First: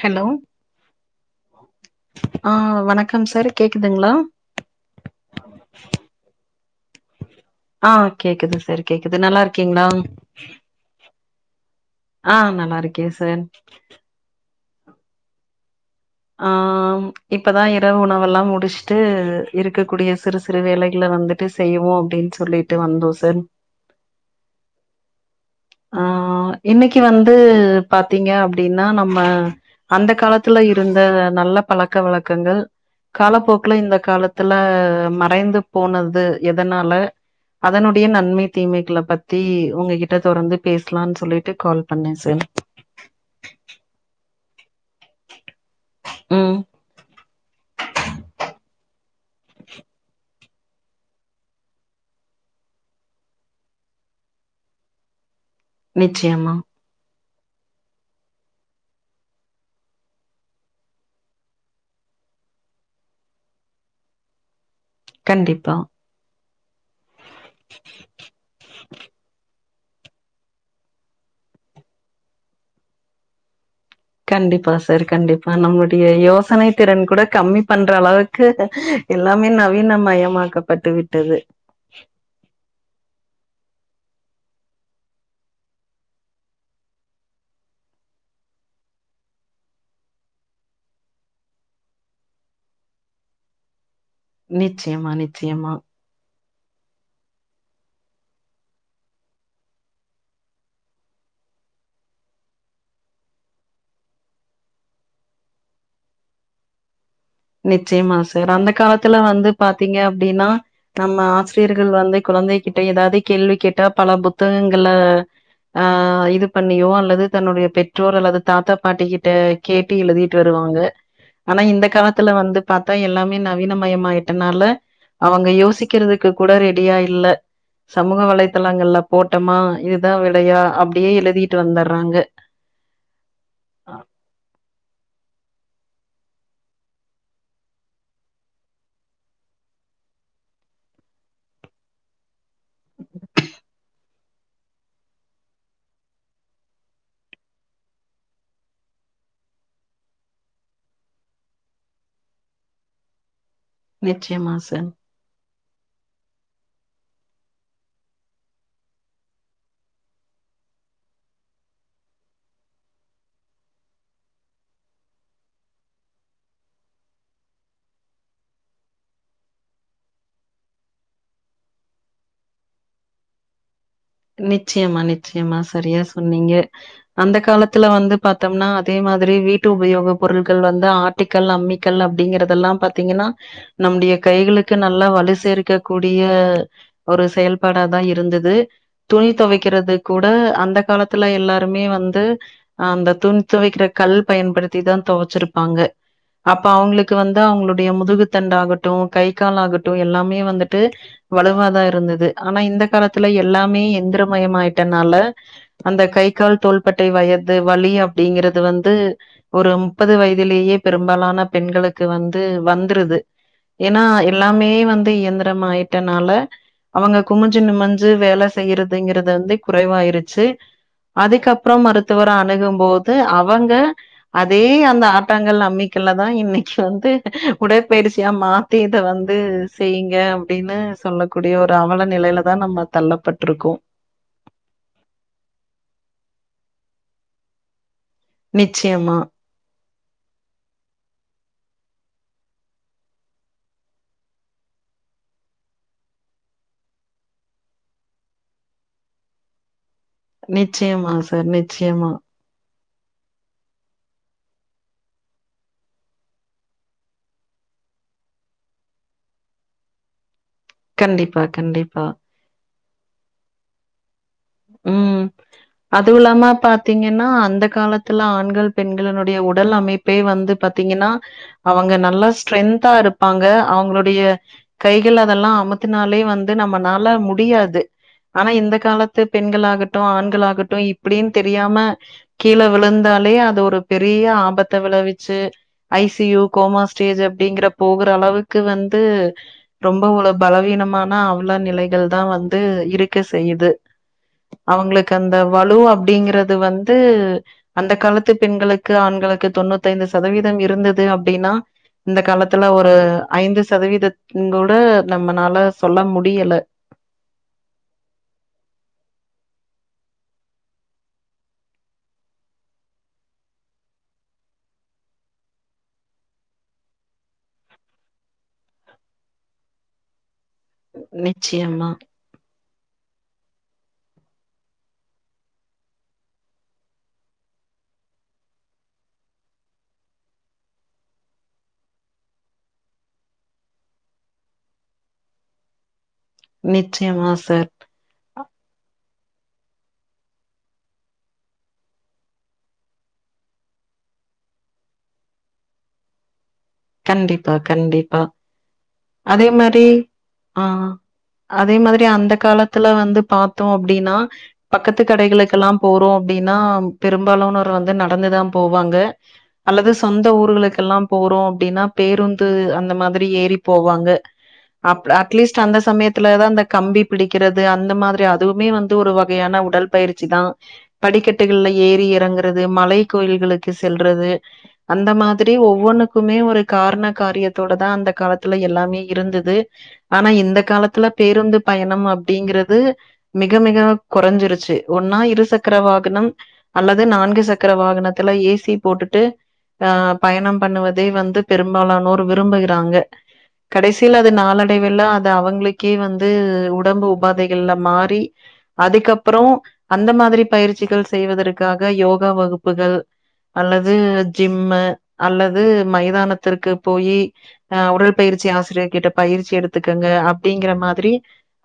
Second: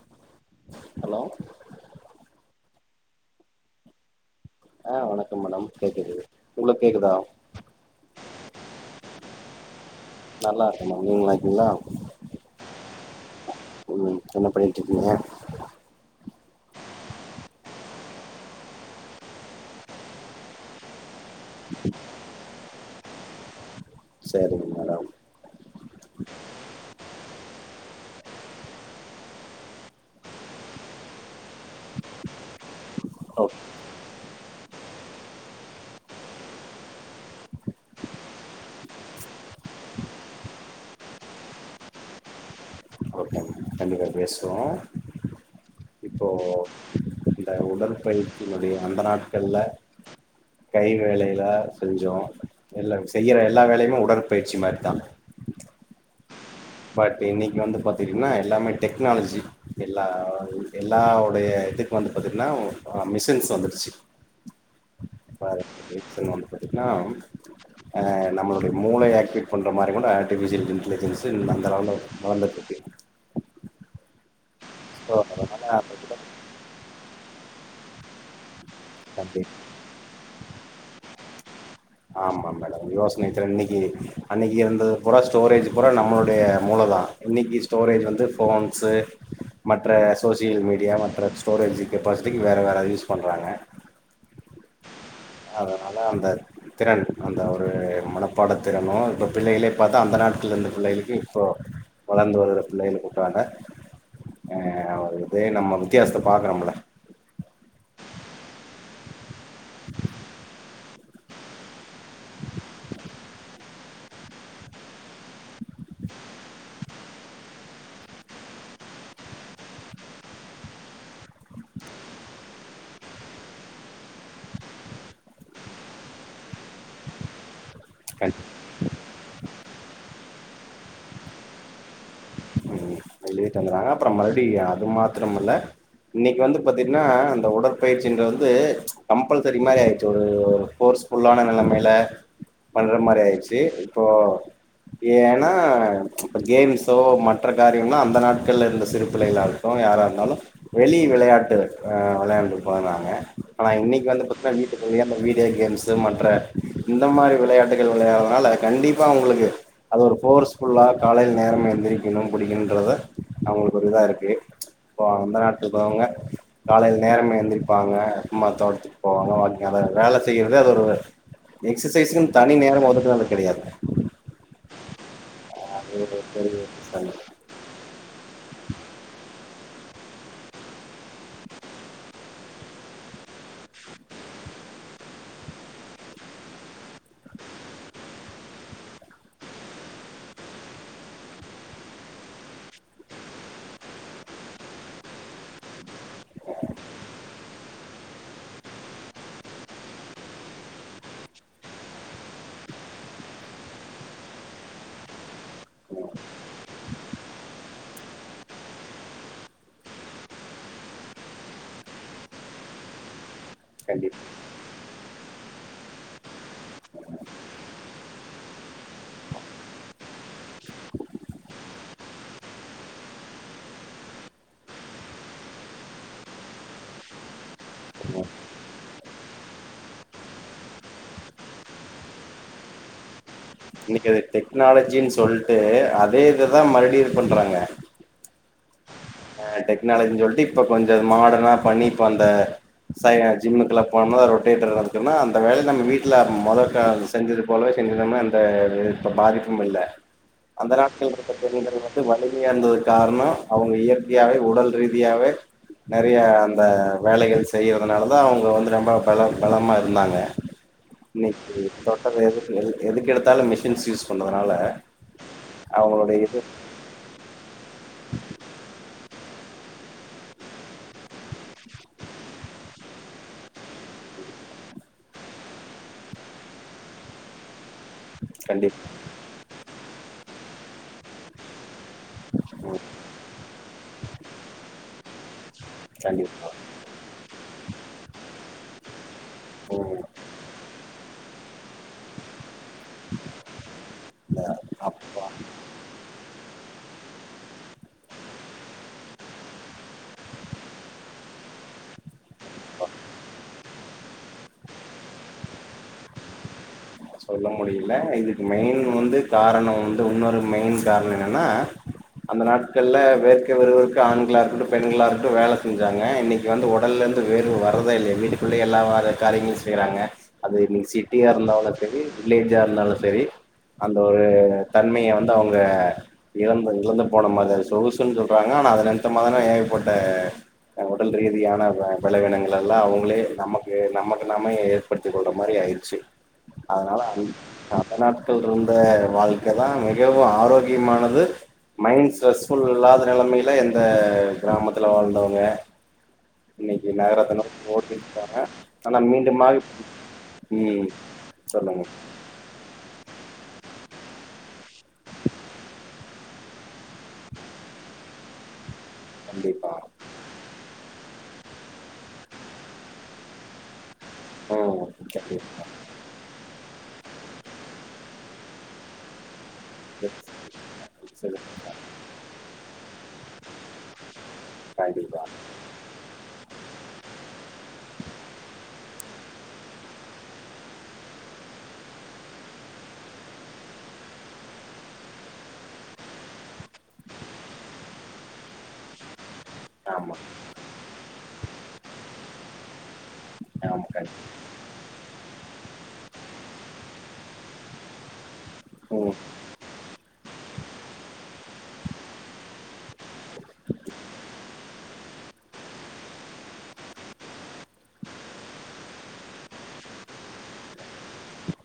Hello hello ஆ வணக் க்கம் சார் கேக்குதுங்களா ஆ வணக்கம் மேடம் கேக்குது உங்ளுக் கேக்குதா ஆ கேக்குது சார் கேக்குது நல்லா இருக்கீங்ளா நல்லா இருக்கமா நீங்க நல்லாருக்கீங்ளா ஆ நல்லா இருக்கே சார் ம் என்ன பண்ணி ட்ரிக்கீங்க ஆ ம் இப்பதா இரவு உணவெல்லா முடிச்ட்டு இருக்கக்கூடிய சிறு சிறு வேலைகள வந்துட்டு செய்வோ அப்டின் சொல்லிட்டு வந்தோ செர் செரிங்க‌ மேடம் ஆ இன்னைக்கு வந்து பாத்தீங்க அப்டின்னா நம்ம அந்த காலத்துல இருந்த நல்ல பழக்க வழக்கங்கள் ஓகே காலப்போக்குல இந்த காலத் ல மறைந்து போனது எதனால அதனுடைய நன்மை தீமைகள பத்தி ஒங்க கிட்ட தொடர்ந்து பேசலான் சொல்லிட்டு கால் பண்ணே சார் சேர் பேசுவோ இப்போ ம் இந்த உடற்பயிற்சியினுடைய அந்த நாள் கல்ல கை வேலையில செஞ்சோ எல்லா செய்யற எல்லா வேலையுமே உடற்பயிற்சி மார் தா நிச்சியமா இன்னைக்கு வந்து பாத்தீங்கனா எல்லாமே டெக்னாலஜி எல்லா எல்லா உடைய இதுக்கு வந்து பாத்திட்னா ஆ மிஷின்ஸ் வந்துருச்சு கண்டிப்பா [unintelligible] நாம் அ நம்மளுடைய மூளை ஏக்டிவேட் பண்ற மாரி கூட ஆர்டிஃபிசியல் இன்ட்லிஜென்ஸு இந் அந்த லெவல்ல வ வளந்திட்ருக்கு கண்டி ப்பா சார் கண்டிப்பா அதனால நம்முடைய யோசனை திறன் கூட கம்மி பண்ற அளவுக்கு எல்லாமே நவீன மயமாக்கப் பட்டு விட்டது ஆம்மா மேடோ யோஸ் னைத்திறன் இன்னிக்கி அன்னைக்கி இருந்தது புரா ஸ்டோரேஜ் புரா நம்மளுடைய மூள தா இன்னிக்கு ஸ்டோரேஜ் வந்து ஃபோன்ஸு மற்ற சோசியல் மீடியா மற்ற ஸ்டோரேஜ் கெப்பாசிட்டிக் வேற வேற அத யூஸ் பண்றாங்க நிச்சியமா நிச்சியமா அதனால அந்த திறன் அந்த ஒரு மனப்பாட திறனோ இப்ப பிள்ளைகளே பாத்தா அந்த நாட்கள்ல இந்த பிள்ளைகளுக்கு இப்போ வளந்து வருற பிள்ளைகளுக் ஊட்றாங்க அ அவர் இதே நம்ம வித்தியாசத்த பாக்கரமில்ல நிச்சியமா சார் அந்த காலத்துல வந்து பாத்தீங்க அப்டின்னா நம்ம ஆசிரியர்கள் வந்து குழந்தைகிட்ட எதாவ்து கேள்வி கேட்டா பல புத்தகங்கள ஆ இது பண்ணியோ அல்லது தன்னுடைய பெற்றோர் அல்லது தாத்தா பாட்டி கிட்ட கேட்டு எழுதிட்டு வருவாங்க ஆனா இந்த கால த்துல வந்து பாத்தா எல்லாமே நவீனமயமாயிட்டனால அவங்க யோசிக்கிறதுக்கு கூட ரெடியா இல்ல சமூக வலைதளங்கள்ல்ல போட்டமா இதுதா விலையா அப்டியே எழுதிட்டு வந்தர்றாங்க சொல்லீட்டு இருந்தாங்க அப்புறம் மறுடி அது மாத்ரமல்ல இன்னிக்கு வந்து பத்தின்னா அந்த உடற்பயிற்சின்ற வந்து கம்பல்சரி மாரி ஆயிட்ச்சு ஒரு ஒரு ஃபோர்ஸ்ஃபுல்லான நெலமைல பண்ற மாரி ஆயிர்ச்சி இப்போ ஏனா கேம்ஸோ மற்ற காரியம்னா அ ந்த நாட்கள்ல இருந்த சிறு பிள்ளைகளாட்டு யாரா இருந்தாலு வெளி விளையாட்டுகள் அ வெளையாண்டு பழகுனாங்க ஆனா இன்னிக்கு வந்து பாத்தினா நிச்சயமா சார் வீட்டுக்குள்யே அந்த வீடியோ கே ம்ஸ் மற்ற இந்த மாரி விளையாட்டுகள் விளையாதனால கண்டிப்பா அவுங்குளுக்கு அது ஒரு ஃபோர்ஸ்ஃபுல்லா காலையில் நேரமா எந்திரிக்குணும் புடிக்குணுன்றத அவுங்குளுக்கு ஒரு இதாருக்கு இப்போ அந்த நாட்ல இக்றவங்க காலையில் நேரமா எந்திரிப்பாங்க ம்மா தோட்த்துக் போவாங்க வாக்கிங் அத வேல செய்யறதே அது ஒரு எக்சசைஸ்குன் தனி நேரோ ஒதுக்கினது கெடையாது நிச்சியமா நி ச்சயமா சரியா அது ஒரு சொன்னீங்க பெரிய விஷயம் அந்த காலத்துல வந்து பாத்தம்னா அதே மாதிரி வீ ட்டு உபயோக பொருள்கள் வந்து ஆட்டிக்கல் அம்மிக்கல் அப்டிங்கறதெல்லாம் பாத்திங்கன்னா நம்முடைய கைகளுக்கு நல்லா வலு சேர்க்க கூடிய ஒரு செயல்பாடாதா இருந்துது துணி தொவைக்கிறதுக் கூட அந்த காலத்துல எல்லாருமே வந்து அ அந்த துணி துவைக்கிற கல் பயன்படுத்தி தா தொவச்சிருப்பாங்க அப்ப அவுங்குளுக்கு வந்து அவுங்களுடைய முதுகுத்தண்டு ஆகட்டு கை கால் ஆகட்டு எல்லாமே வந்துட்டு வலுவாதா இருந்தது ஆனா இந்த காலத்துல எல்லாமே இந்திரமய மாயிட்டனால அந்த கை கால் தோள்பட்டை வயது வலி அப்டிங்கிறது வந்து ஒரு முப்பது வயதிலேயே பெரும்பாலான பெண்களுக்கு வந்து வந்துருது ஏனா கண்டிப்பா எல்லாமே வந்து இயந்திரம் ஆயிட்டனால அவங்க குமிஞ்சு நிமிஞ்சு வேல செய்யறதுங்கிறது வந்து குறைவாயிருச்சு அதுக்கப்புறம் மருத்துவர அணுகும்போது அவுங்க அதே அந்த ஆட்டாங்கல் அமிக்கல்ல தா இன்னிக்கு வந்து உடற்பயிற்சியா மாத்தி அத வந்து செய்ங்க அப்டினு சொல்லக்கூடிய ஒரு அவல நிலைலதா நம்ம தள்ளப்ப இன்னிக்கு அது டெக்னாலஜின் சொல்ட்டு அதே இத தா மறுடி இது பண்றாங்க நிச்சியமா அ டெக்னாலஜின் சொல்ட்டு இப்ப கொஞ்சொ அத மாடனா பண்ணி இப்ப அந்த சை ஜிம்முக்கெல்லா போனம்னா ரொட்டேட்டர் அதுக்குன்னா அந்த வேலய நம்ம வீட்ல மொதக்கா செஞ்சது போலவே செஞ்சிருந்தம்னா அந்த இ இப்ப பாதிப்புமில்ல அந்த நிச்சயமா நாட்கள் சார் [unintelligible] நிச்சயமா வலிமியா இருந்தது கார்ணொ அவுங்க இயற் கையாலே உடல் ரீதியாக நெறையா அந்த வேலைகள் செய்யறதுனால தா அவங்க வந்து ரொம்ப பல பலமா இருந்தாங்க கண்டிப்பா இன்னிக்கு கண்டிப்பா தொட்டது எது எதுக்கு எடுத்தாலு மிஷின்ஸ் யூஸ் பண்றதுனால உம் அதுவு அவங்களுடைய இது இல்லாம பாத்தீங்கன்னா அந்த காலத்துல ஆண்கள் பெண் இதனுடைய உடல் அமைப்பே வந்து பாத்தீங்கன்னா அவங்க நல்லா ஸ்ட்ரென்தா இருப்பாங்க அவங்களுடைய கைகள் அதெல்லா அமுத்துனாலே வந்து நம்மனால முடியாது ஆனா இந்த கண்டிப்பா காலத் களாகட்டு ஆண்களாகட்டு இப்டின் தெரியாம கீழ விழுந்தாலே அது ஒரு பெரிய ஆபத்த விளவிச்சி ஐ சீ யூ கண்டிப்பா. கோமா ஸ்டேஜ் அப்டிங்கற போகற அளவுக்கு வந்து ம். ரொம்பவு ஒரு பலவீனமான அவள நிலைகள் தா வந்து இருக்க செய்யுது இல்ல அவங்களுக்கு அப்பா அந்த வலு அப்டிங்கறது வந்து அந்த காலத்து பெண்களுக்கு ஆண்களுக்கு தொண்ணூத்தைந்து சதவீதம் இருந்தது அப்டின்னா இந்த காலத்துல ஒரு ஐந்து சதவீத ங்கோட நம்மனால சொல்ல முடியல சொல்ல முடியல இதுக்கு மெயின் வந்து காரணொ வந்து இன்னொரு மெயின் காரணொ என்னன்னா அந்த நாட்கள்ல வேர்க விறுவிறுக்க ஆண்களா இருக்கட்டு பெண்களா இருக்கட்டு வேல செஞ்சாங்க இன்னிக்கு வந்து ஒடல்ல இருந்து வேர்வ வர்றதே இல்ல வீட்டுக்குள்ளயே எல்லா வ காரியங்களையு செய்றாங்க அது இன்னிக்கு சிட்டியா இருந்தாலு நிச்சயமா சரி வில்லேஜா இருந்தாலு சரி அந்த ஒரு தன்மைய வந்து அவங்க இழந்து இழந்து போன மாதிரி சொகுசுன்னு சொல்றாங்க ஆனா அது நிமித்தமான ஏர்பட்ட உடல் ரீதியான விளைவினங்களெல்லா அவங்களே நமக்கு நமக்கு நாமே ஏற்படுத்திக் கொள்ற மாரி ஆயிடுச்சி அதனால நிச்சயமா சார் [unintelligible] [unintelligible] இருந்த வாழ்க்க தா மிகவு ஆரோக்கியமானது மைண்ட் ஸ்ரெஸ் ஃபுல் இல்லாத நெலமைல எந்த கிராமத்துல வாழ்ந்தவங்க இன்னிக்கு நகரத்துல கண்டிப்பா கண்டிப்பா. ஓட்டிபுட்டாங்க ஆனா மீண்டு மாரி ஆ உம் அதே மாதிரி அந்த காலத்துல வந்து பாத் அப்டின்னா பக்கத்து கடைகளுக்கெல்லா போறோ அப்டின்னா பெரும்பாலானோர் வந்து நடந்துதா போ வாங்க கண்டிப்பா அல்லது சொந்த ஊர்களுக்கெல்லா போறோ அப்டின்னா பேருந்து அந்த மாதிரி ஏறி போவாங்க ம் அப் அட்லீஸ்ட் கண்டிப்பா அந்த சமயத்துல தா அந்த கம்பி பிடிக்கிறது அந்த மாதிரி அதுவுமே வந்து ஒரு வ கையான உடல் பயிற்சி தா படிக்கட்டுகள்ல ஏறி எறங்குறது மலை கோயில்களுக்கு செல்றது அந்த கண்டிப்பா மாதிரி ஒவ்வொன்னுக்கு க்குமே ஒரு காரண காரியத்தோட தா அந்த காலத்துல எல்லாமே இருந்தது ஆனா இந்த காலத்துல பேருந்து பயணம் அப்டிங்கறது மிக மிக கொறஞ்சிருச்சி ஒன்னா இரு சக்கர வாகனம் அல்லது நான்கு சக்கர வாகனத்துல ஏசி போட்டுட்டு ஆமா ஆஹ் பயணம் பண்ணுவது இதை வந்து பெரும்பாலானோர் விரும்புகிறாங்க ஆமா கடைசியில் கண்டிப்பா அது நாளடைவில்ல இது அவங்களுக்கே வந்து உடம்பு உபாதைகள்லா மாறி ம் அதுகப்றோ அந்த மாதிரி பயிற்சிகள் செய்வதற்காக யோகா வகுப்புகள் அல்லது ஜிம்மு அல்ல து மைதானத்திற்கு போயி ஆ உடல் பயிற்சி ஆசிரியர் கிட்ட பயிற்சி எடுத்துக்கங்க அப்டிங்கிற மாதிரி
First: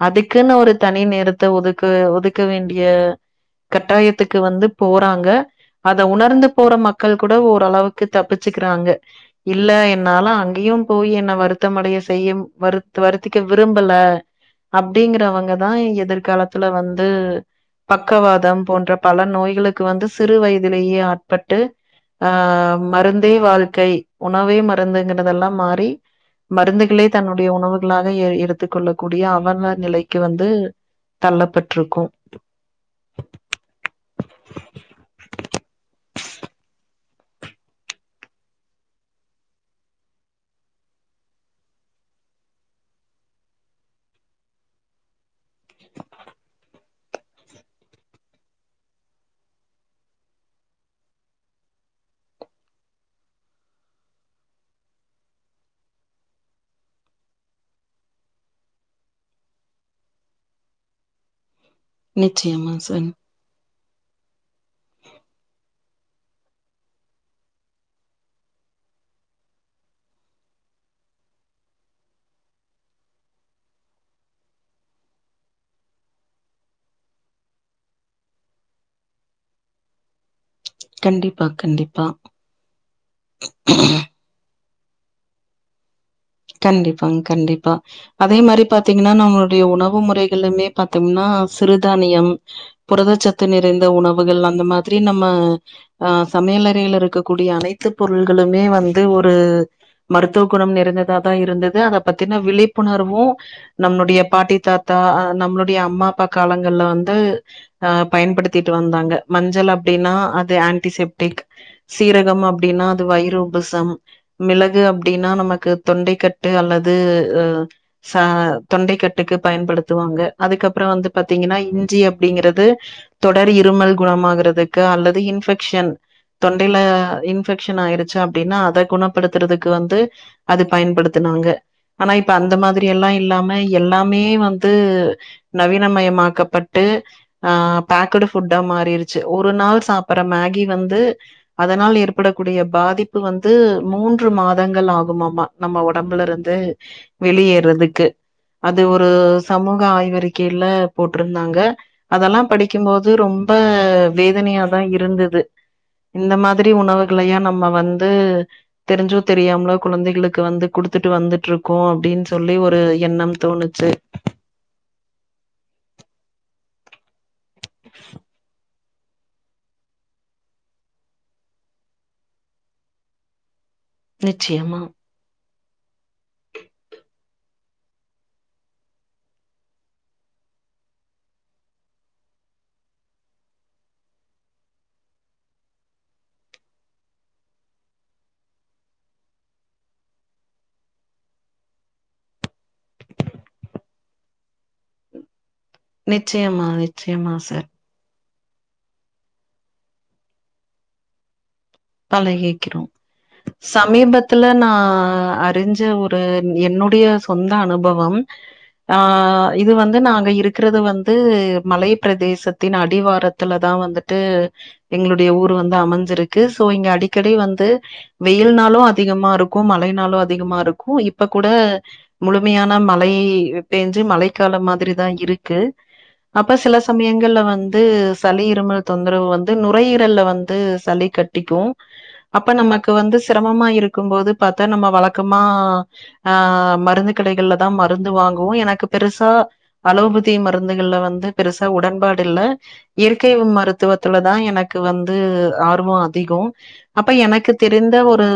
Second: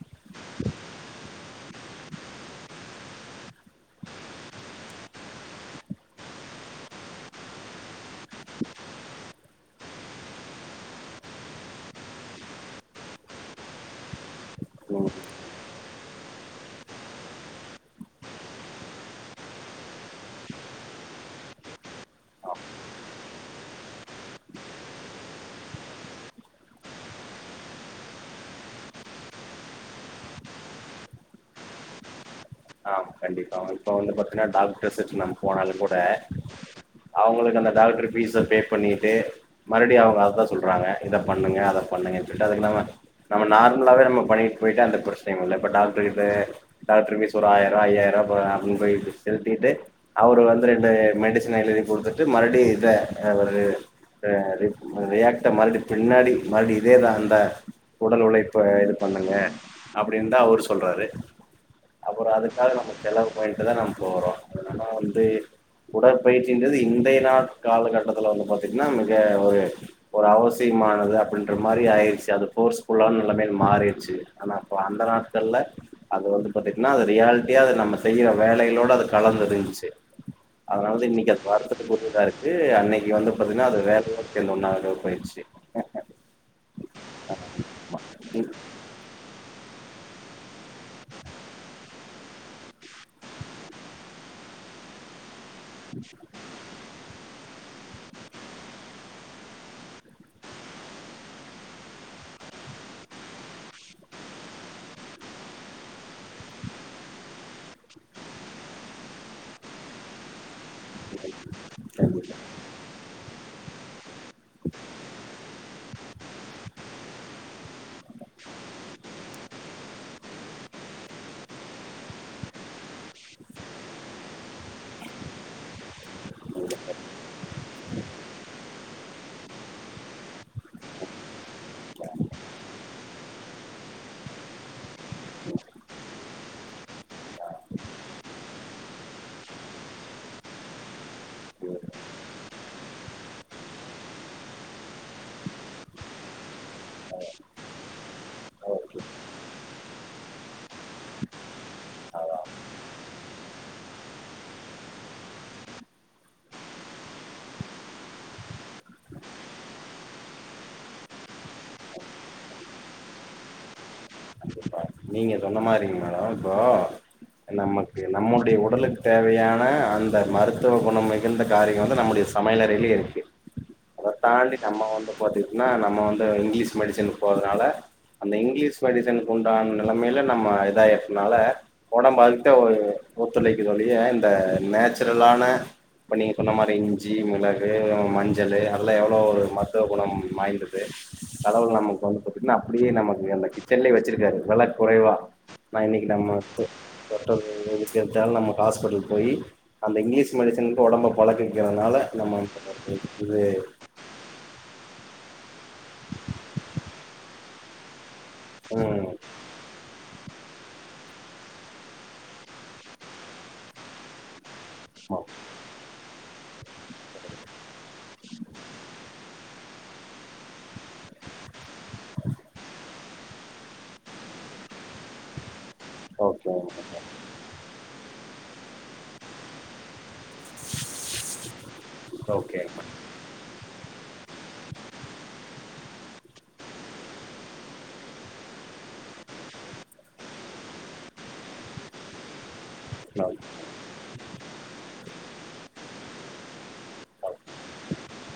அதுக்குன்னு ஒரு தனி நேரத்த ஒதுக்கு ஒதுக்க வேண்டிய கட்டாயத்துக்கு வந்து போறாங்க அத உணர்ந்து போற மக்கள் கூட ஓரளவுக்கு தப்பிச்சு குறாங்க இல்ல என்னால அங்கெயு போய் என்ன வருத்தமடைய செய்யும் வருத் வருத்திக்க விரும்பல ம் அப்டிங்குறவங்கதா எதிர்காலத்துல வந்து பக்கவாதம் போன்ற பல நோய்களுக்கு வந்து சிறு வயதிலேயே ஆட்பட்டு ஆ மருந் தே வாழ்க்கை உணவே மருந்துங்குறதெல்லா மாறி மருந்துகளே தன்னுடைய உணவுகளாக எ எடுத்துக் கொள்ளக்கூடிய அவன நிலைக்கு வந்து தள்ளப்பட்ருக்கு ஆ கண்டிப்பா இப்போ வந்து பாத்தீன்னா டாக்டர்ஸ் வெச்சு நம்ம போனாலு கூட அவங்களுக்கு அந்த டாக்டர் ஃபீஸ்ஸ பே பண்ணிட்டு மறுபடியு அவங்க அதுதா சொல்றாங்க இத பண்ணுங்க அத பண்ணுங்க சொல்ட்டு அதுக்கு நாம நம்ம நார்மலாவே நம்ம பண்ணிட்டு போய்டா எந்த பிரச்சனைையும் இல்ல இப்ப டாக்டர் கிட்ட டாக்டர் ஃபீஸ் ஒரு ஆயிர ரூவா ஐயாயிர ரூவா போனா அப்டின்னு போய்டு செலுத்திட்டு அவரு வந்து ரெண்டு மெடிசன எழுதி கொடுத்துட்டு மறுபடி இதெ ஒரு அ இது மு ரியாக்ட்ட மறுபடி பின்னாடி மறுபடி இதேதா அந்த உடல் உழைப்ப இது பண்ணுங்க அப்டின்னு தா அவரு சொல்றாரு அப்புறொ அதுக்காக நிச்சயமா நம்ம சார் செலவு போயிட்டு தா நம்ம போறோ எதனா வந்து உடற்பயிற்சின்றது இந்தைய நாட் காலகட்டத்துல வந்து பாத்தீங்கன்னா மிக ஒரு ஒரு அவசியமானது அப்டின்ற மாரி ஆயடுச்சு அது ஃபோர்ஸ் ஃபுல்லா ம எல்லாமே மாறிடுச்சு ஆனா அப்ப அந்த நாட்கள்ல அது வந்து பாத்தீங்கன்னா அது ரியாலிட்டியா அது நம்ம செய்யற வேலைகலோட அது கலந்து இருந்துச்சு அதனாலதா இன்னைக்கு கண்டிப்பா அது கண்டிப்பா வரத்துக்கு [unintelligible] இருக்கு அன்னைக்கு வந்து பாத்தீங்கன்னா அது வேலையா தெரியு நா யொ போயுச்சு அ கண்டிப்பாங்க கண்டிப்பா அதே ம் மாரி பாத்தீங்கன்னா நம்மளுடைய உண வு முறைகளுமே பாத்தோம்னா சிறுதானியம் புரதச்சத்து நிறைந்த உணவுகள் அந்த மாதிரி நம்ம ஆ சமையல் அறைல இருக்கக்கூடிய அனை த்து பொருள்களுமே வந்து ஒரு மருத்துவ குணம் நிறைந்த தா தா இருந்தது அத பத்தினா விழிப்புணர்வு நம்ளுடைய பாட்டி தாத்தா அ நம்ளுடைய அம்மா அப்பா காலங்கள்ல வந்து அ பயன்படுத்திட்டு வந்தாங்க மஞ்சள் அப்டின்னா அது ஆன்டிசெப்டிக் கண்டிப்பா சீரகம் அப்டின்னா அது வையிறு உபசம் மிளகு அப்டின்னா நமக்கு தொண்டைக்கட்டு அல்லது அ சா தொண்டைக்கட்டுக்கு பயன்படுத்துவாங்க அதுக்கப்புறொ வந்து பாத்தீங்கன்னா இஞ்சி அப்டிங்கிறது தொடர் இருமல் குணமாகுறதுக்கு அல்லது இன்ஃபெக்ஷன் தொண்டையில இன்ஃபெக்ஷன் ஆயடுச்சு அப்டின்னா அத குணப்படுத்துறதுக்கு வந்து அது பயன்படுத்துனாங்க ஆனா இப்ப அந்த மாதிரி எல்லா இல்லாம எல்லாமே வந்து நவீனமயமாக்கப்பட்டு ஆ பேக்குடு ஃபுட்டா மாறிடுச்சு ஒரு நாள் சாப்பற மேகி வந்து அதனால் ஏற்படக்கூடிய பாதிப்பு வந்து மூன்று மாதங்கள் ஆகுமா மா நம்ம ஒடம்புல இருந்து வெளியேறதுக்கு அது ஒரு சமூக ஆய்வறிக்கையில போட்ருந்தாங்க அதெல்லா படிக்கும் போது ரொம்ப வேதனையாதா இருந்துது இந்த மாதிரி உணவுகளையா நம்ம வந்து தெரிஞ்சோ தெரியாமலொ குழந்தைகளுக் கு வந்து குடுத்துட்டு வந்துட்டு இருக்கோ அப்டின்னு சொல்லி ஒரு எண்ணம் தோணுச்சு கண்டிப்பா நீங்க சொன்ன மாதிரிங்க மேடம் இப்போ நமக்கு நம்முடைய உடலுக்கு தேவையான அந்த மருத்துவ குணம் மிகுந்த காரியொ வந்து நம்முடைய சமையல் அறையிலயே இருக்கு அத தாண்டி நிச்சயமா நம்ம வந்து பாத்தீங்கன்னா நம்ம வந்து இங்கிலீஷ் மெடிசனுக்கு போறதுனால அந்த இங்கிலீஷ் மெடிசன் கொண் டாங் நெலமையில நம்ம இதாயிடனால ஒடம்புல அதுக்குதா ஓ ஒத்துழைக்குது ஒழிய இந்த நேச்சுரலான இப்போ நீங்க சொன்ன மாரி இஞ்சி மிளகு மஞ்சள் அதெல்லா எவ்வளோ ஒரு மருத்துவ குணம் வாய்ந்தது கடவுள் நமக்கு வந்து பாத்தீங்கன்னா அப்டியே நமக்கு அந்த கிச்சன்லயே வெச்சுருக்காரு வெல குறைவா நா இன்னைக்கு நம்ம நிச்சயமா ஃப் ஃபோட்டோ நிச்சயமா எ சார் எடுக்கது தாலோ நமக்கு ஹாஸ்பிடல் போய் அந்த இங்கிலீஷ் மெடிசன்க்கு ஒடம்பு பழகி பழகிக்கிறோ சமீபத்துல நா அ அறிஞ்ச ஒரு என்னுடைய சொந்த அனுபவம் ஆ ம் இது வந்து நாங் க இருக்குறது வந்து மலை பிரதேசத்தின் அடிவாரத்துல தா வந்துட்டு எங்களுடைய ஊர் வந்து அமஞ்சிருக்கு ச் சோ இங்க அடிக்கடி வந்து வெயில் நாளு அதிகமா இருக்கு மழை நாளு அதிகமா இருக்கு இப்ப கூட முழுமையான மழை பேஞ்சு மழை காலம் மாதிரிதா இருக்கு ஓகேங்க அப்ப மேடம் சில சமயங்கள்ல வந்து சளி இருமல் தொந்தரவு வந்து நுரையீரல்ல வந்து சளி கட் டிக்கு அப்ப ஓகேங்க நமக்கு வந்து செரமமா இருக்கும் போது பாத்தா நம்ம வழக்கமா ஆ மருந்து கடைகள்ல தா மருந்து வாங்குவோ எனக்கு பெருசா அலோபதி மருந்துகள்ல வந்து பெருசா உடன்பாடு இல்ல இயற்கை மேடம் உன் மருத்துவத்துல தா எனக்கு வந்து ஆர்வொ அ திகொ அப்ப எனக்கு தெரிந்த ஒரு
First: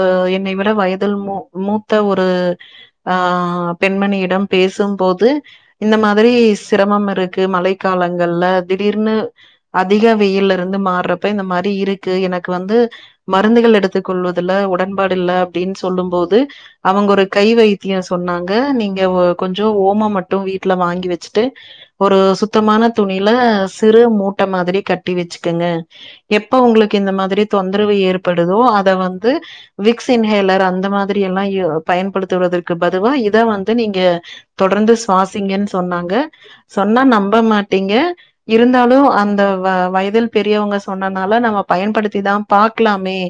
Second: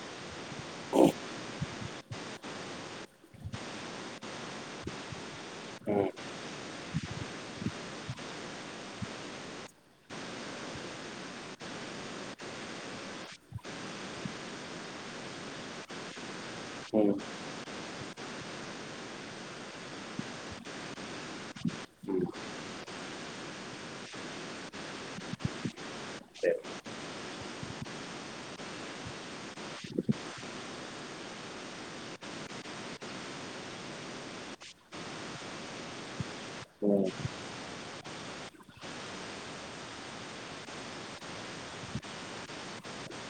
அ என்னை விட வயதில் மூ மூத்த ஒரு ஆ பெண்மணியிடம் பேசும்போது இந்த மாதிரி சிரமம் இருக்கு மழை காலங்கள்ல திடீர்னு அதிக வெயில் இருந்து மாறுறப்ப இந்த மாரி இரு க்கு எனக்கு வந்து மருந்துகள் எடுத்துக் கொள்வதுல உடன்பாடு இல்ல அப்டின்னு சொல்லும் போது ம் அவங்க ஒரு கை வைத்தியொ சொன்னாங்க நீங்க ஓ கொஞ்சொ ஓம மட்டு வீட்டுல வாங்கி வெச்சுட்டு ம் ஒரு ம் சுத்தமான துணியில சிறு மூட்ட மாதிரி கட்டி வெச்சுக்கங்க சரி எப்ப உங்களுக் கு இந்த மாதிரி தொந்தரவு ஏற்படுதோ அத வந்து விக்ஸ் இன்ஹேலர் அந்த மாதிரி எல்லா எ பயன்படுத்துவதற்கு பதுவா இத வந்து நீங்க தொடர்ந்து சுவாசிங்கன்னு சொன்னாங்க சொன்னா ம் நம்ப மாட்டீங்க இருந்தாலு அந்த வ வயதில் பெரியவங்க சொன்னால நம்ம பயன்படுத்திதான் பாக்கலாமே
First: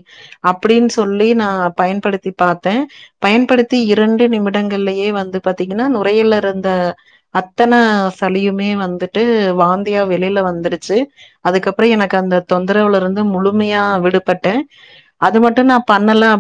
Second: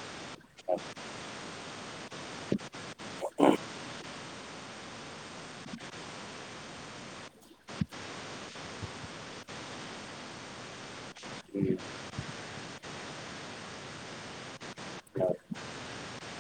அப்டின்னு சொல்லி நா பயன்படுத்தி பாத்த பயன்படுத்தி இரண்டு நிமிடங்கள்லயே வந்து பாத்தீங்கன்னா நுரையில இருந்த அத்தன சலியுமே வந்துட்டு வாந்தியா வெளில வந்துருச்சு அதுக்கப்புறோ எனக்கு அந்த தொந்தரவுல முழுமயா விடுபட்ட ம் அது மட்டு நா பண்ணல